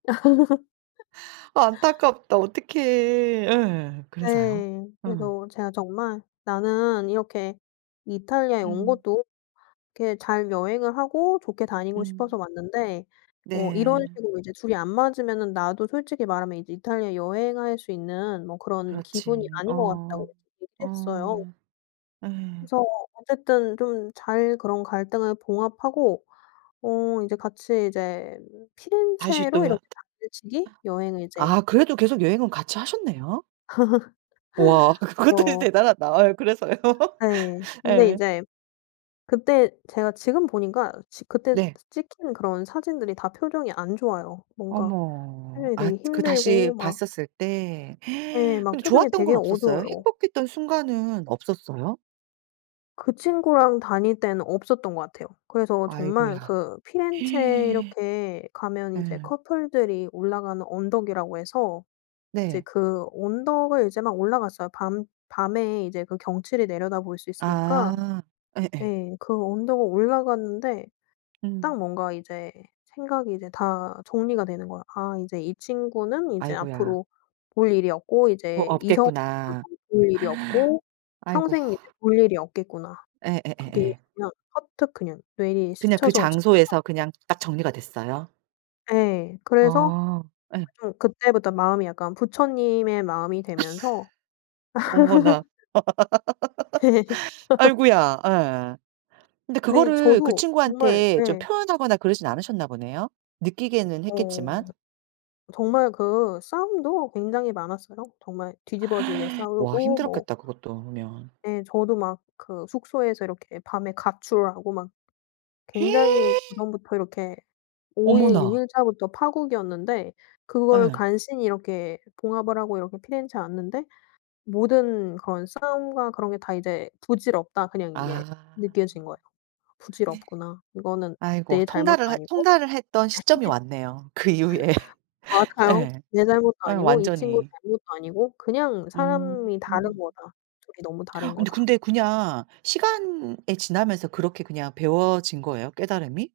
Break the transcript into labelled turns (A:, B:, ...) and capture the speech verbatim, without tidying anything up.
A: 아 안타깝다. 어떡해. 예. 그래서요?
B: 네.
A: 어.
B: 그래서 제가 정말 "나는 이렇게 이탈리아에 온
A: 음.
B: 것도 이렇게 잘 여행을 하고 좋게 다니고
A: 음.
B: 싶어서 왔는데 어 이런
A: 네.
B: 식으로 이제 둘이 안 맞으면은 나도 솔직히 말하면 이제 이탈리아 여행할 수 있는 뭐 그런 기분이
A: 그렇지.
B: 아닌 것 같다."고
A: 어.
B: 얘기를 했어요.
A: 어. 예.
B: 그래서 어쨌든 좀 잘 그런 갈등을 봉합하고 어 이제 같이 이제
A: 다시
B: 피렌체로
A: 또 여
B: 이렇게 당일치기 여행을 이제
A: 아 그래도 계속 여행은 같이 하셨네요. 와 그것도
B: 그쵸.
A: 대단하다. 아 그래서요?
B: 네. 근데
A: 예.
B: 이제 그때 제가 지금 보니까 지 그때
A: 네.
B: 찍힌 그런 사진들이 다 표정이 안 좋아요. 뭔가
A: 어머.
B: 표정이 되게
A: 앗 그 다시
B: 힘들고 막
A: 봤었을 때.
B: 예 막
A: 근데
B: 표정이
A: 좋았던 건
B: 되게
A: 없었어요?
B: 어두워요.
A: 행복했던 순간은 없었어요?
B: 그 친구랑 다닐 때는 없었던 것 같아요. 그래서 정말
A: 아이고야.
B: 그 피렌체에 이렇게 가면 이제
A: 예.
B: 커플들이 올라가는 언덕이라고 해서 이제
A: 네.
B: 그 언덕을 이제 막 올라갔어요. 밤 밤에 이제 그 경치를 내려다볼 수 있으니까
A: 아. 예예.
B: 네. 그 언덕을 올라갔는데
A: 음.
B: 딱 뭔가 이제 생각이 이제 다 정리가 되는 거야. '아 이제 이 친구는 이제
A: 아이고야.
B: 앞으로 볼 일이 없고
A: 뭐
B: 이제 이성으로도
A: 없겠구나.
B: 볼 일이 없고
A: 아이고.
B: 평생 이제 볼 일이 없겠구나.' 그게
A: 예예예예.
B: 그냥 퍼뜩 그냥 뇌리에
A: 그냥 그
B: 스쳐서 지나갔고
A: 장소에서 그냥 딱 정리가 됐어요?
B: 예. 그래서 아
A: 아. 예.
B: 좀 그때부터 마음이 약간 부처님의 마음이 되면서
A: 어머나. 아이고야. 예. 근데
B: 아니
A: 그거를 그
B: 저도 정말
A: 친구한테 좀
B: 네.
A: 펴현 하거나 그러진 않으셨나 보네요. 느끼기에는
B: 어.
A: 했겠지만.
B: 정말 그 싸움도 굉장히 많았어요. 정말 뒤집어지게
A: 와
B: 싸우고 뭐
A: 힘들었겠다 그것도 그러면.
B: 예 저도 막 그 숙소에서 이렇게 밤에 가출하고 막 굉장히 그전부터 이렇게 오 일 육
A: 어머나.
B: 일자부터 파국이었는데 그걸
A: 예.
B: 간신히 이렇게 봉합을 하고 이렇게 피렌체에 왔는데 모든 그런 싸움과 그런 게 다 이제 부질없다 그냥 이게
A: 아.
B: 느껴진 거예요. 부질없구나. 이거는
A: 아이고
B: 내 잘못도
A: 통달을 했
B: 아니고
A: 통달을 했던 시점이 왔네요, 그 이후에.
B: 맞아요.
A: 예.
B: 내 잘못도
A: 예
B: 아니고 이 친구
A: 완전히.
B: 잘못도 아니고 그냥 사람이 다른
A: 음.
B: 거다. 둘이 너무
A: 어
B: 다른 거다.
A: 근데 그냥 시간이 지나면서 그렇게 그냥 배워진 거예요, 깨달음이?